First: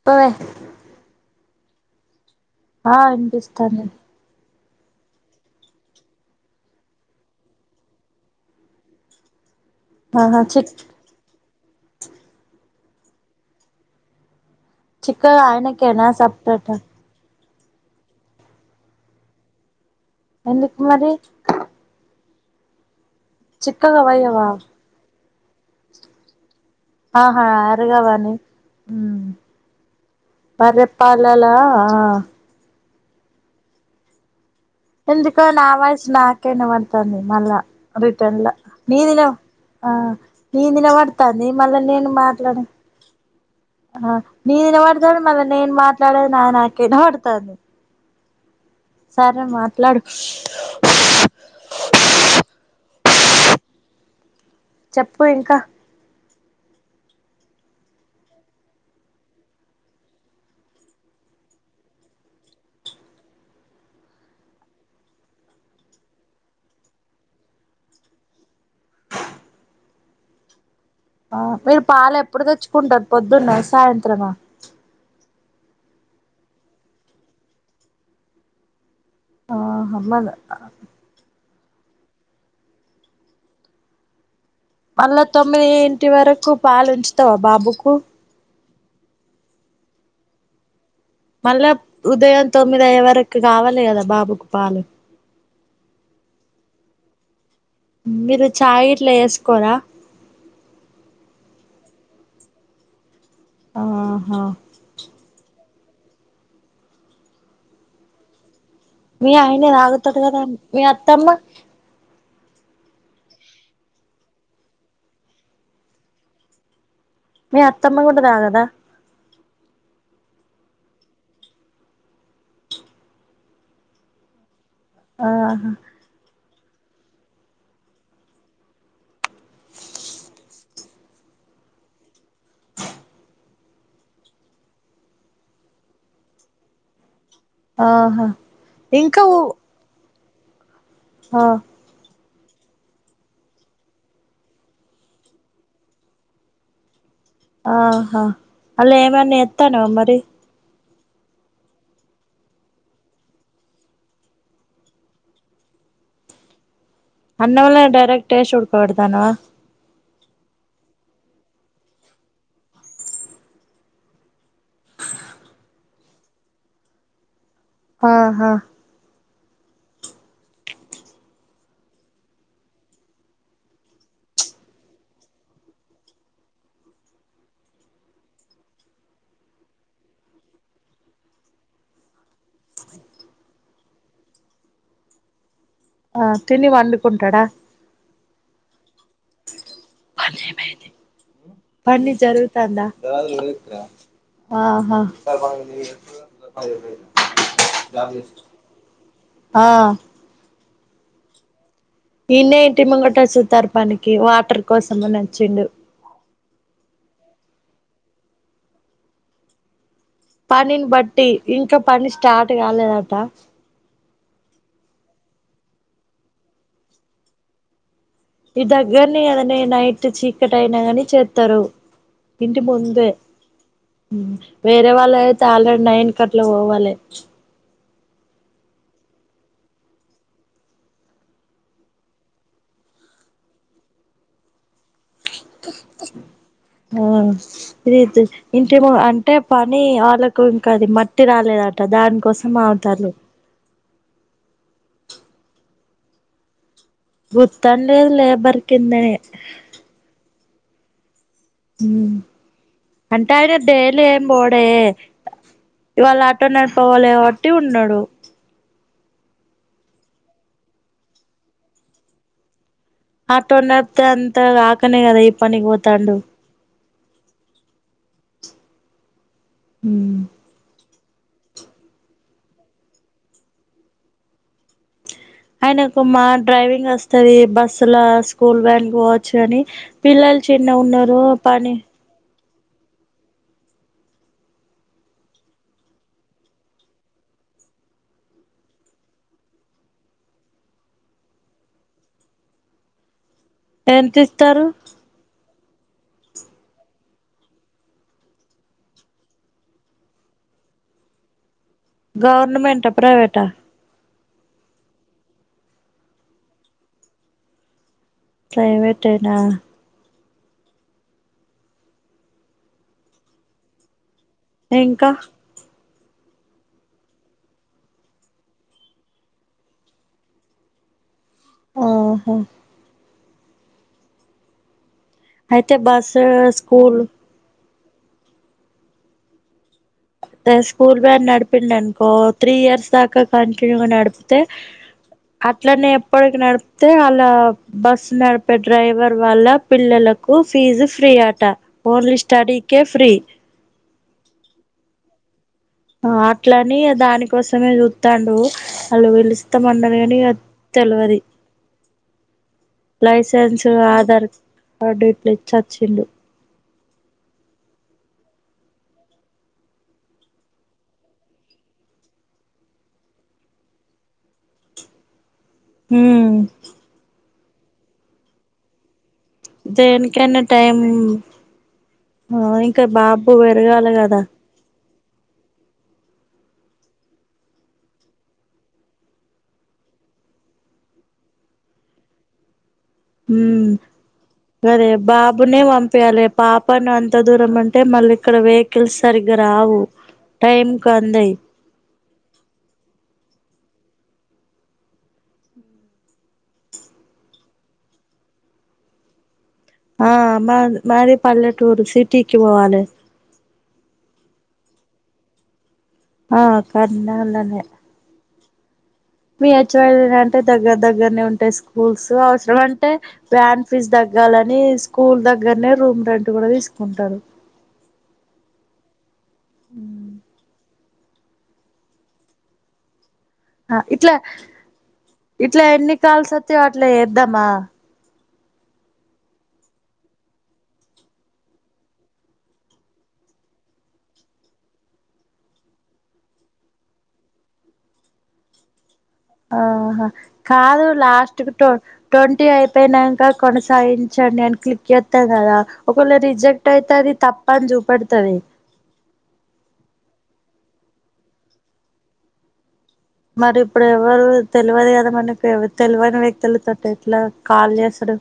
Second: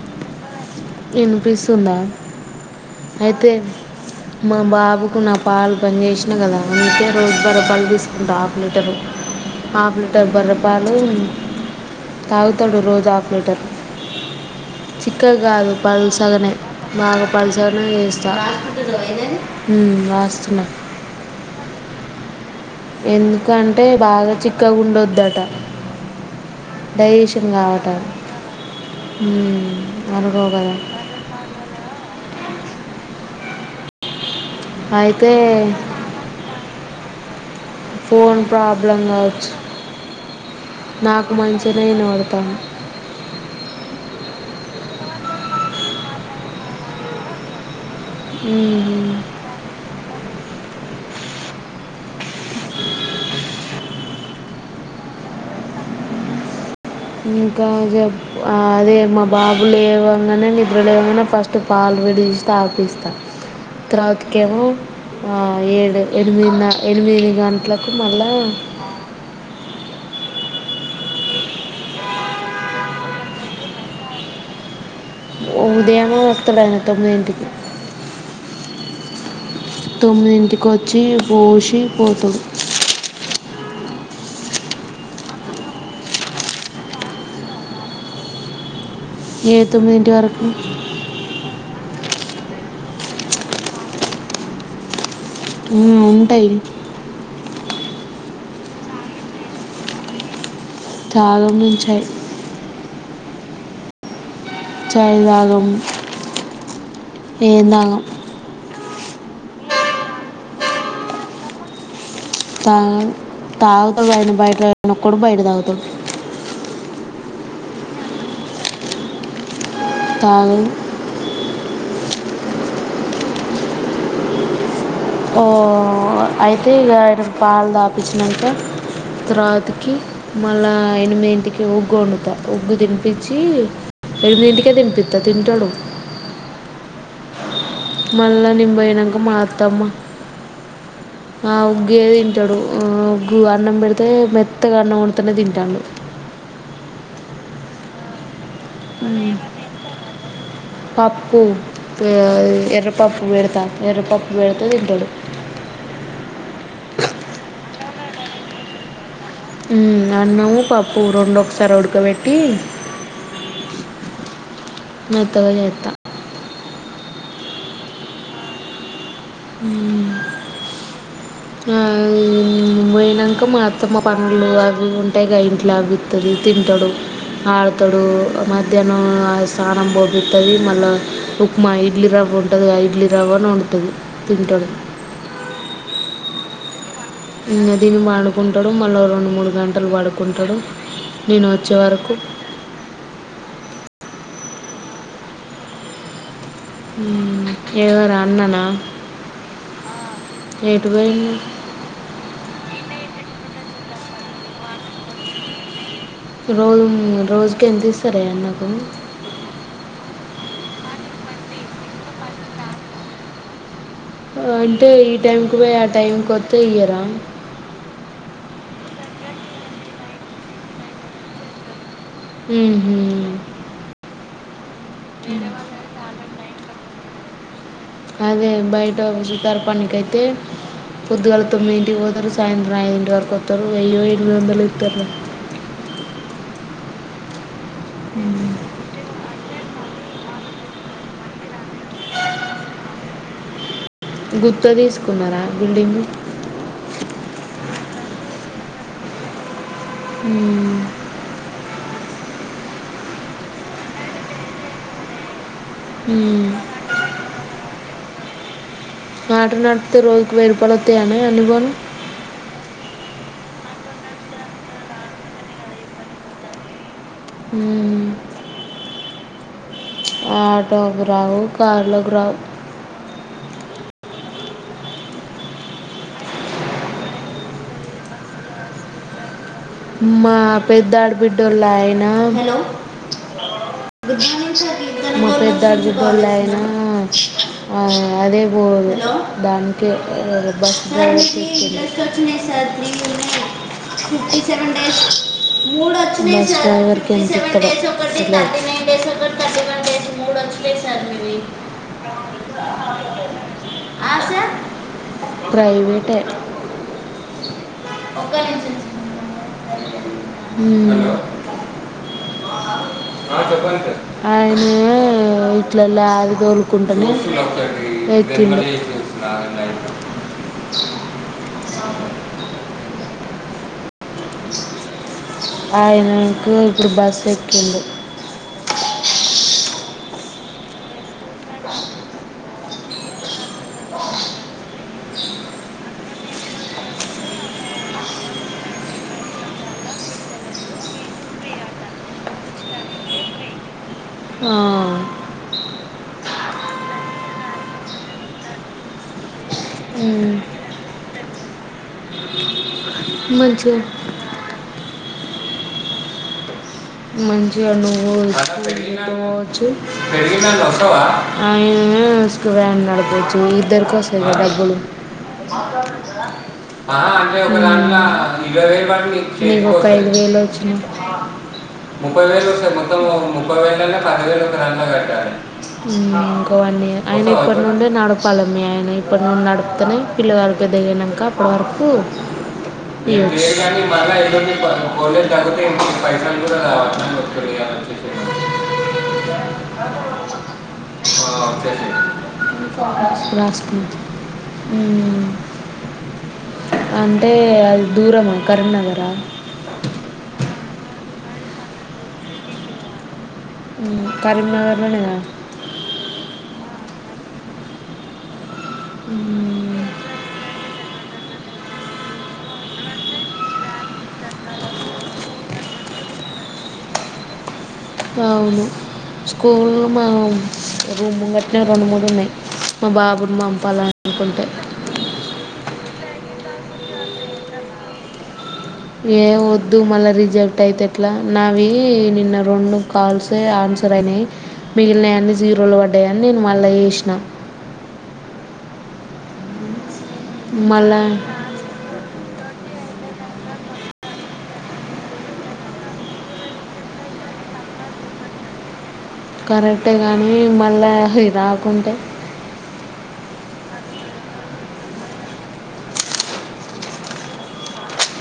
చెప్పవే విన్పిస్ తుందా ఆ అనిపిస్తాను మా బాబుకు నా పాలు పనిచేసినా కదా అందుకే రోజు బరే పాళ్ళు తీసుకుంటా అరలీటరు హాఫ్ లీటర్ ఆహా చిక్ బర్రపలు తాగుతాడు రోజు హాఫ్లీటర్ ఆ చిక్కగా కాదు ఆయనకేనా పలు సగనే సపరేటా బాగా పల్సర్లు వేస్తారు ఎందుకు మరి ఎందుకంటే చిక్కగా బాగా వయ్యవా చిక్కగాండొదుట ఆహా కావట అరుగవాని హ్మ్ ఉమ్, అనుకో కదా బరే పాలలా ఆ అయితే ఎందుకు నా ఆవాస నాకే ఇనబడుతోం ది మళ్ళ ఫోన్ రిటర్న్లా ప్రాబ్లం నీదిిన కావచ్చు ఆ నిధి విన నాకు పడుతుంది మళ్ళీ మంచిగానే నేను మాట్లాడి ఆ నేను నినబడతాను మళ్ళీ నేను మాట్లాడేది నా నాకేనబడుతాంది వినబడతాను సరే మాట్లాడు చెప్పు ఇంకా ఇంకా చెప్ ఆదే మా బాబులేవంగనే నిద్రలేవంగానె ఫస్ట్ పాల్ రెడీ చేస్ తాపిస్త తర్వాతకెమో ఆ ఏడు ఎనిమిది ఎనిమిది గంట్లకు మళ్ళా ఆ మీరు పాలెప్పుడు తెచ్చుకుంటరు పొద్దున్న సాయంత్రమా ఉదయమూ వస్తదంట మీ ఇంటికి ఆహా మళ్ళ తొమ్మిదింటికి ఒచ్ఛీ పోష్ కీ పోతుది మళ్ల తొమ్మిది ఇంటి వరకు పాలుంచుతవ బాబుకు ఏ తొమ్మిదింటి వరకు మళ్ళా ఉదయం తొమ్మిది అయ్యే వరకు కావల్లి కదా బాబుకు పాలు ఊ ఉంటయి మీరు చాయ్ ఇట్లేసుకోర చాయ ముంచై ఆహా చైల్ దాగం ఏందాగం మీ ఆయనే తాగుతడు కదా మీ అత్తమ్మ తా తాగుతుండ ఆయన బయటలొక్కడు బయట తాగుతడు మీ అత్తమ్మ కూడ తాగద తాగధు ఓ ఆహా అయిత్ తే ఇగ ఇడ పాల్ దాపించిననంక తర్వాతికి మళ్ళా ఎనిమిదింటికి ఉగ్గు వొండుత ఉగ్గు తినిపించి ఎనిమిదింటికే తినిపిత్త తింటడు ఆహా మల్ల నింబయినాక ఇంకా మా ఊ అత్తమ్మ ఆ ఉగ్గే దిన్ తడు. మ్ ఉగ్గు అన్నం పెడ్తే మెత్తగా అన్నం వండితేనే తింటాండు. ఆహా అల్లేమైన ఏత్తాన్నవా మరి పప్పు ఏ ఎర్రపప్పు పెడ్త ఎర్రపప్పు పెడ్తే తింటడు. అన్నంలో డైరెక్ట్ ఎసి ఉడక పెడ్తాన్నవా మ్ అన్నము పప్పు రొండు ఒక్సార్ ఉడకబెట్టి మెత్తగా చేత్త ఆహ ఆ పొయినంక మా అత్తమ్మ పండ్లు అవి ఉంటయ్ గా ఇంట్ల అవి ఇత్తది తింటడు. ఆడ్తడు మధ్యాహ్నం స్నానం పోపిత్తది మళ్ళా ఉప్మా ఇడ్లీ రవ్వ ఉంటదిగ ఇడ్లీ రవ్వను వండుతది. తింటడు. ఆ తిని వండు ఇంగ తిని [unintelligible] కుంటడు మల్లో రొండు, మూడు గంటలు పడుకుంటడు. నేన్ వచ్చే వరకు ఆహ మ్ఎవర్ అన్ననా ఆ ఏ ఎటు పోయింది ఈడ్నే ఇంటి ముంగట చూత్తార్ పనికి వాటర్ కోసమని అచ్చిండు. రోజు రోజుకెంతిస్తరే అన్నకు పనిని బట్టి ఇంకా పని స్టార్ట్ కాలేదట అంటే ఈ టైంకి పోయి ఆ టైంకి వత్తే ఇయ్యరా ఈ దగ్గర్నే కదనే నైట్ చీకటైనా గని చేత్తరు ఇంటి ముందే వేరే వాళ్ళైతే ఆల్రెడీ నైన్ కట్లా పోవాలె అదే బయట షికార్ పనికైతే పొద్దుగాల తొమ్మిదింటికి పోతరు సాయంత్రం ఐదింటి వరకు వస్తారు వెయ్యో ఎనిమిది వందలో ఆ ప్రీతి ఇంటేమో అంటే పని వాళ్ళకు ఇంకా అది మట్టి రాలేదట దానికోసం అగుతన్లు గుత్త తీస్కున్నరా బిల్డింగ్ గుత్తన్ లేదు లేబర్ కిందనే మ్ అంటే ఆయన డైలీ ఏం బోడే ఇవాళ ఉమ్ ఆటో నడపపోలే కాబట్టి ఉన్నడు ఆటో నడుప్తే రోజుకి వెయ్యి రూపాల్ వత్తయియనే అనుభవం ఆటో నడుప్తే అంత రాకనే కదా ఈ పనికి పోతాండు. మ్ ఆటో రావు కార్లకు రావ్ ఆయనకు మా డ్రైవింగ్ వస్తది బస్సు ల స్కూల్ వ్యాన్ గి పొవచ్చు గాని మా పెద్ద ఆడ బిడ్డళ్ళో అయ్యనా మా పెద్ద ఆడ బిడ్డళ్ళో అయ్యనా అదే పో దానికి బస్ డ్రైవర్కే పోవుడు ఎంత్తిస్తారు సెవెన్ డేస్ మూడు వచ్చ బస్ డ్రైవరికి ఎంతి ఇస్తాడో తెలియదు గవర్నమెంట్ ఆ ప్రైవేటా ప్రైవేట్ఎ ప్రైవేట్ఎనా ఆ హలో చెప్పండి సార్ అయినా ఇంకా వీట్లలా అది దొర్లుకుంటానే ఎతిండు ఆహా అయితే బస్సు ఆయనకు ఇప్పుడు స్కూల్ బాస్ ఎక్కిండు స్కూల్ వ్యాన్ గ నడిపిండ అనుకో త్రీ ఇయర్స్ దాకా కాంటున్యూగా నడిపితే అట్లా నే ఎప్పటికి నడిపేఅలా బస్ డ్రైవర్ వాళ్ళ పిల్లలకు ఫీజు ఫ్రీ అట ఓన్లీ స్టడీకే ఫ్రీ ఆ అట్లని దానికోసమే చూస్తాండు వాళ్ళు పిలుస్తా మన్నారు గాని ఉమ్, తెలివది లైసెన్సు మంచిగా ఆధార్ అడేటలే ఇచ్చి వచ్చిండు మంచిగా నువ్వు స్కూల్ కి పోవచ్చు ఆయనవ్యాన్ నడపవచ్చు ఇద్దరి కోసమెకదా డబ్బులు ఉమ్ ఆ అంటే ఒక దాంట్లా ఇరవై వేలు పడింది నీకొక ఐదువేలు దేనికైనా టైం వచ్చినాయి ముప్పై వేలు వస్తాయ్ ఇంకా మొత్తం బాబు ముప్పై వేల పెరగాలి ల్లా కదా పది వేలు ఇంకోవన్నీ వన్ ఇయర్ ఆయన ఇప్పటి నుండే నడపాల మీ ఆయన ఇప్పటి నుండి నడుపుతనే పిల్లవారి పెద్దగనాక అప్పటి వరకు ఉమ్ ఇయొచ్చు పని అంత దూరం అంటే మళ్ళీ ఇక్కడ వెకిల్స్ సరిగ్గా రావు టైమ్ కి ఆ, అందయి మ్ అంటే అది దూరమా కరీంనగరా ఆ మా మాది పల్లెటూరు సిటీకి పోవాలి కరీంనగర్లనేగదా ఆ కరీంన్గర్లోనే మీ ఉమ్, హెచ్వాలుంటే దగ్గర దగ్గరనే ఉంటాయి స్కూల్స్ అవసరం అంటే వ్యాన్ ఫీజ్ తగ్గాలని స్కూల్ దగ్గరనే రూమ్ రెంట్ గూడా తీసుకుంటరు అవును స్కూల్ మా రూమ్ ముగట్నే రెండు మూడు ఉన్నాయి మా బాబు ఇట్లే ఇట్లే ఎన్ని కాల్స్ అత్తయో ట్ల ఏద్దమా ఏ వద్దు మళ్ళా రిజెక్ట్ అయితే ఎట్లా నావి నిన్న రెండు కాల్సే ఆన్సర్ అయినాయి మిగిలినయా అన్ని జీరోలు పడ్డాయని నేను మళ్ళా చేసినా ఆహ కాదు మళ్ళా లాస్ట్ కి ట్వంటీ అయితే పోయినాక కొనసాగించండి అని క్లిక్ చేస్తాను కదా ఒకవేళ రిజెక్ట్ అయితే అది తప్ప అని చూపెడుతుంది కరెక్టే కగానీ మళ్ళా ఇ రాకుంటే మరి ఇప్పుడు ఎవరు తెలవదు కదా మనకి తెలువని వ్యక్తుల తోటి ఏట్లా కాల్ చేసూడు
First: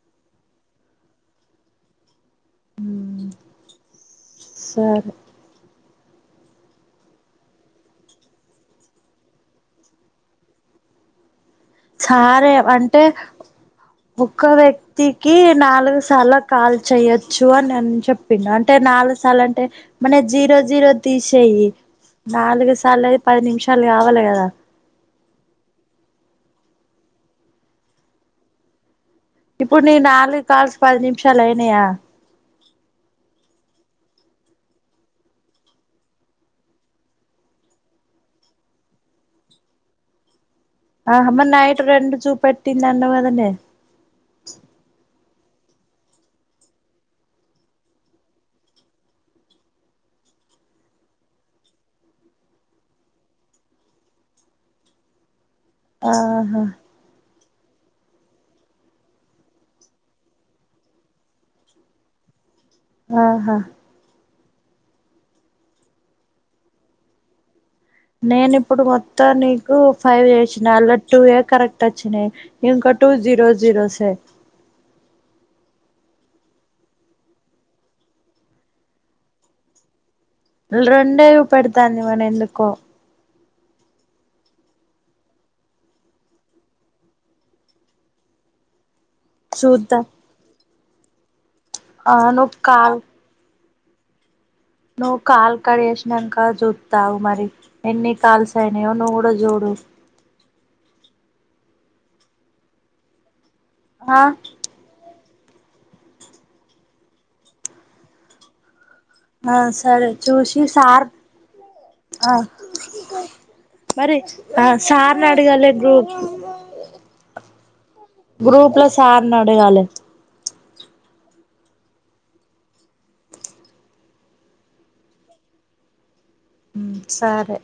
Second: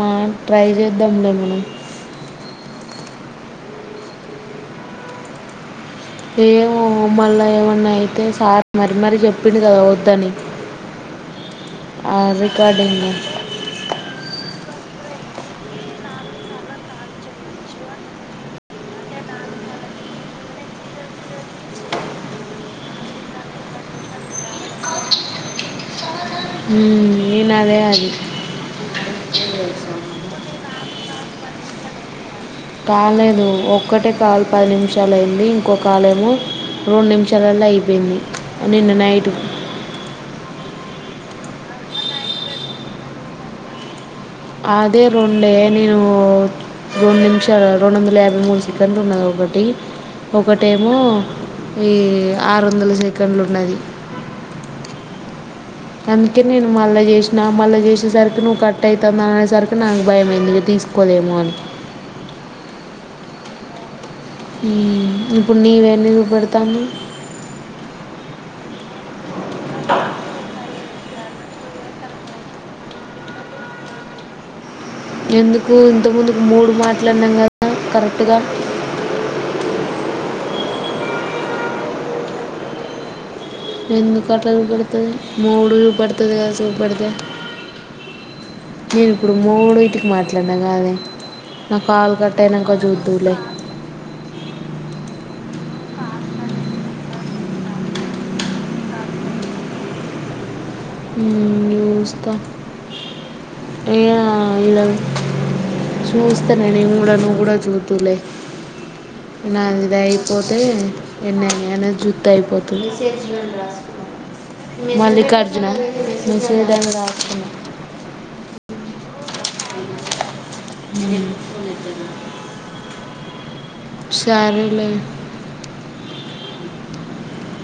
మా ట్రై చేద్దాంలే మనం మ్మ్ సరే ఏ మమ్మల్ళ ఏమన్నా అయితే సార్ మారీ మరీ చెప్పిండు కదా వద్దని ఆ సరే అంటే రికార్డింగ్ ఒక్క వ్యక్తికి నాలుగు సార్లు కాల్ చెయ్యొచ్చు అని నేను చెప్పిండు అంటే నాలుగు సార్లు అంటే మన జీరో జీరో తీసేయి నాలుగు సార్లు పది నిమిషాలు కావాలి కదా ఉ నేను అదే అన్న ఇప్పుడు నీ నాలుగు కాల్స్ పది నిమిషాలు అయినాయా కాలేదు ఒక్కటే కాల్ పది నిమిషాలు అయింది ఇంకో కాల్ ఏమో రెండు నిమిషాలల అయిపోయింది నిన్న నైట్ ఆ మరి నైట్ రెండు చూపెట్టింది అన్నావు కదనే అదే రెండే నేను రెండు నిమిషాలు రెండు వందల యాభై మూడు సెకండ్లు ఉన్నది ఒకటి ఒకటేమో ఈ ఆరు వందల సెకండ్లు ఉన్నది అందుకే ఆహా నేను మళ్ళా చేసా నా మళ్ళీ చేసేసరికి నువ్వు కట్ అయితంది అనే సరికి నాకు భయం తీసుకోలేమో అని ఆహా ఇప్పుడు నీవేన్నీ చూపెడుతాంది నేను ఇప్పుడు మొత్తాన్ని ఫైవ్ చెస్ అలా టూ ఏ కరెక్ట్ వచ్చినాయి ఇంకా టూ జీరో జీరోసే ఎందుకు ఇంత ముందుకు మూడు మాట్లాడినం కదా కరెక్ట్గా రెండే చూపెడుతాంది మరి ఎందుకో ఎందుకట్ల చుపేడుతడి మూడు చూపేడుతుంది కదా చూపేడితే నేను ఇప్పుడు మూడో చూద్దాం ఇటుకి మాట్లాడినా కాదే నా కాల్ ఆ కట్ నువ్వు అయినాక కాల్ చూదులే అ నువ్వు కాల్ కడేసినాక చూస్తా గు మరి ఎన్ని కాల్స్ అయినాయో నువ్వు కూడా చూడు చూస్తా ఏ ఆ ఇలా చూస్తాను నేను నువ్వు కూడా చూదులే ఆ నాది సరే అయిపోతే చూసి సార్ ఎన్నయ అనే జుత్త ఆ అయిపోతుంది మరి ఆ మళ్ళీ సార్ని క [unintelligible] అడగాలే గ్రూప్ చూడ్డానికి రాడు గ్రూపుల సార్న అడగాలే అ షారే లే సరే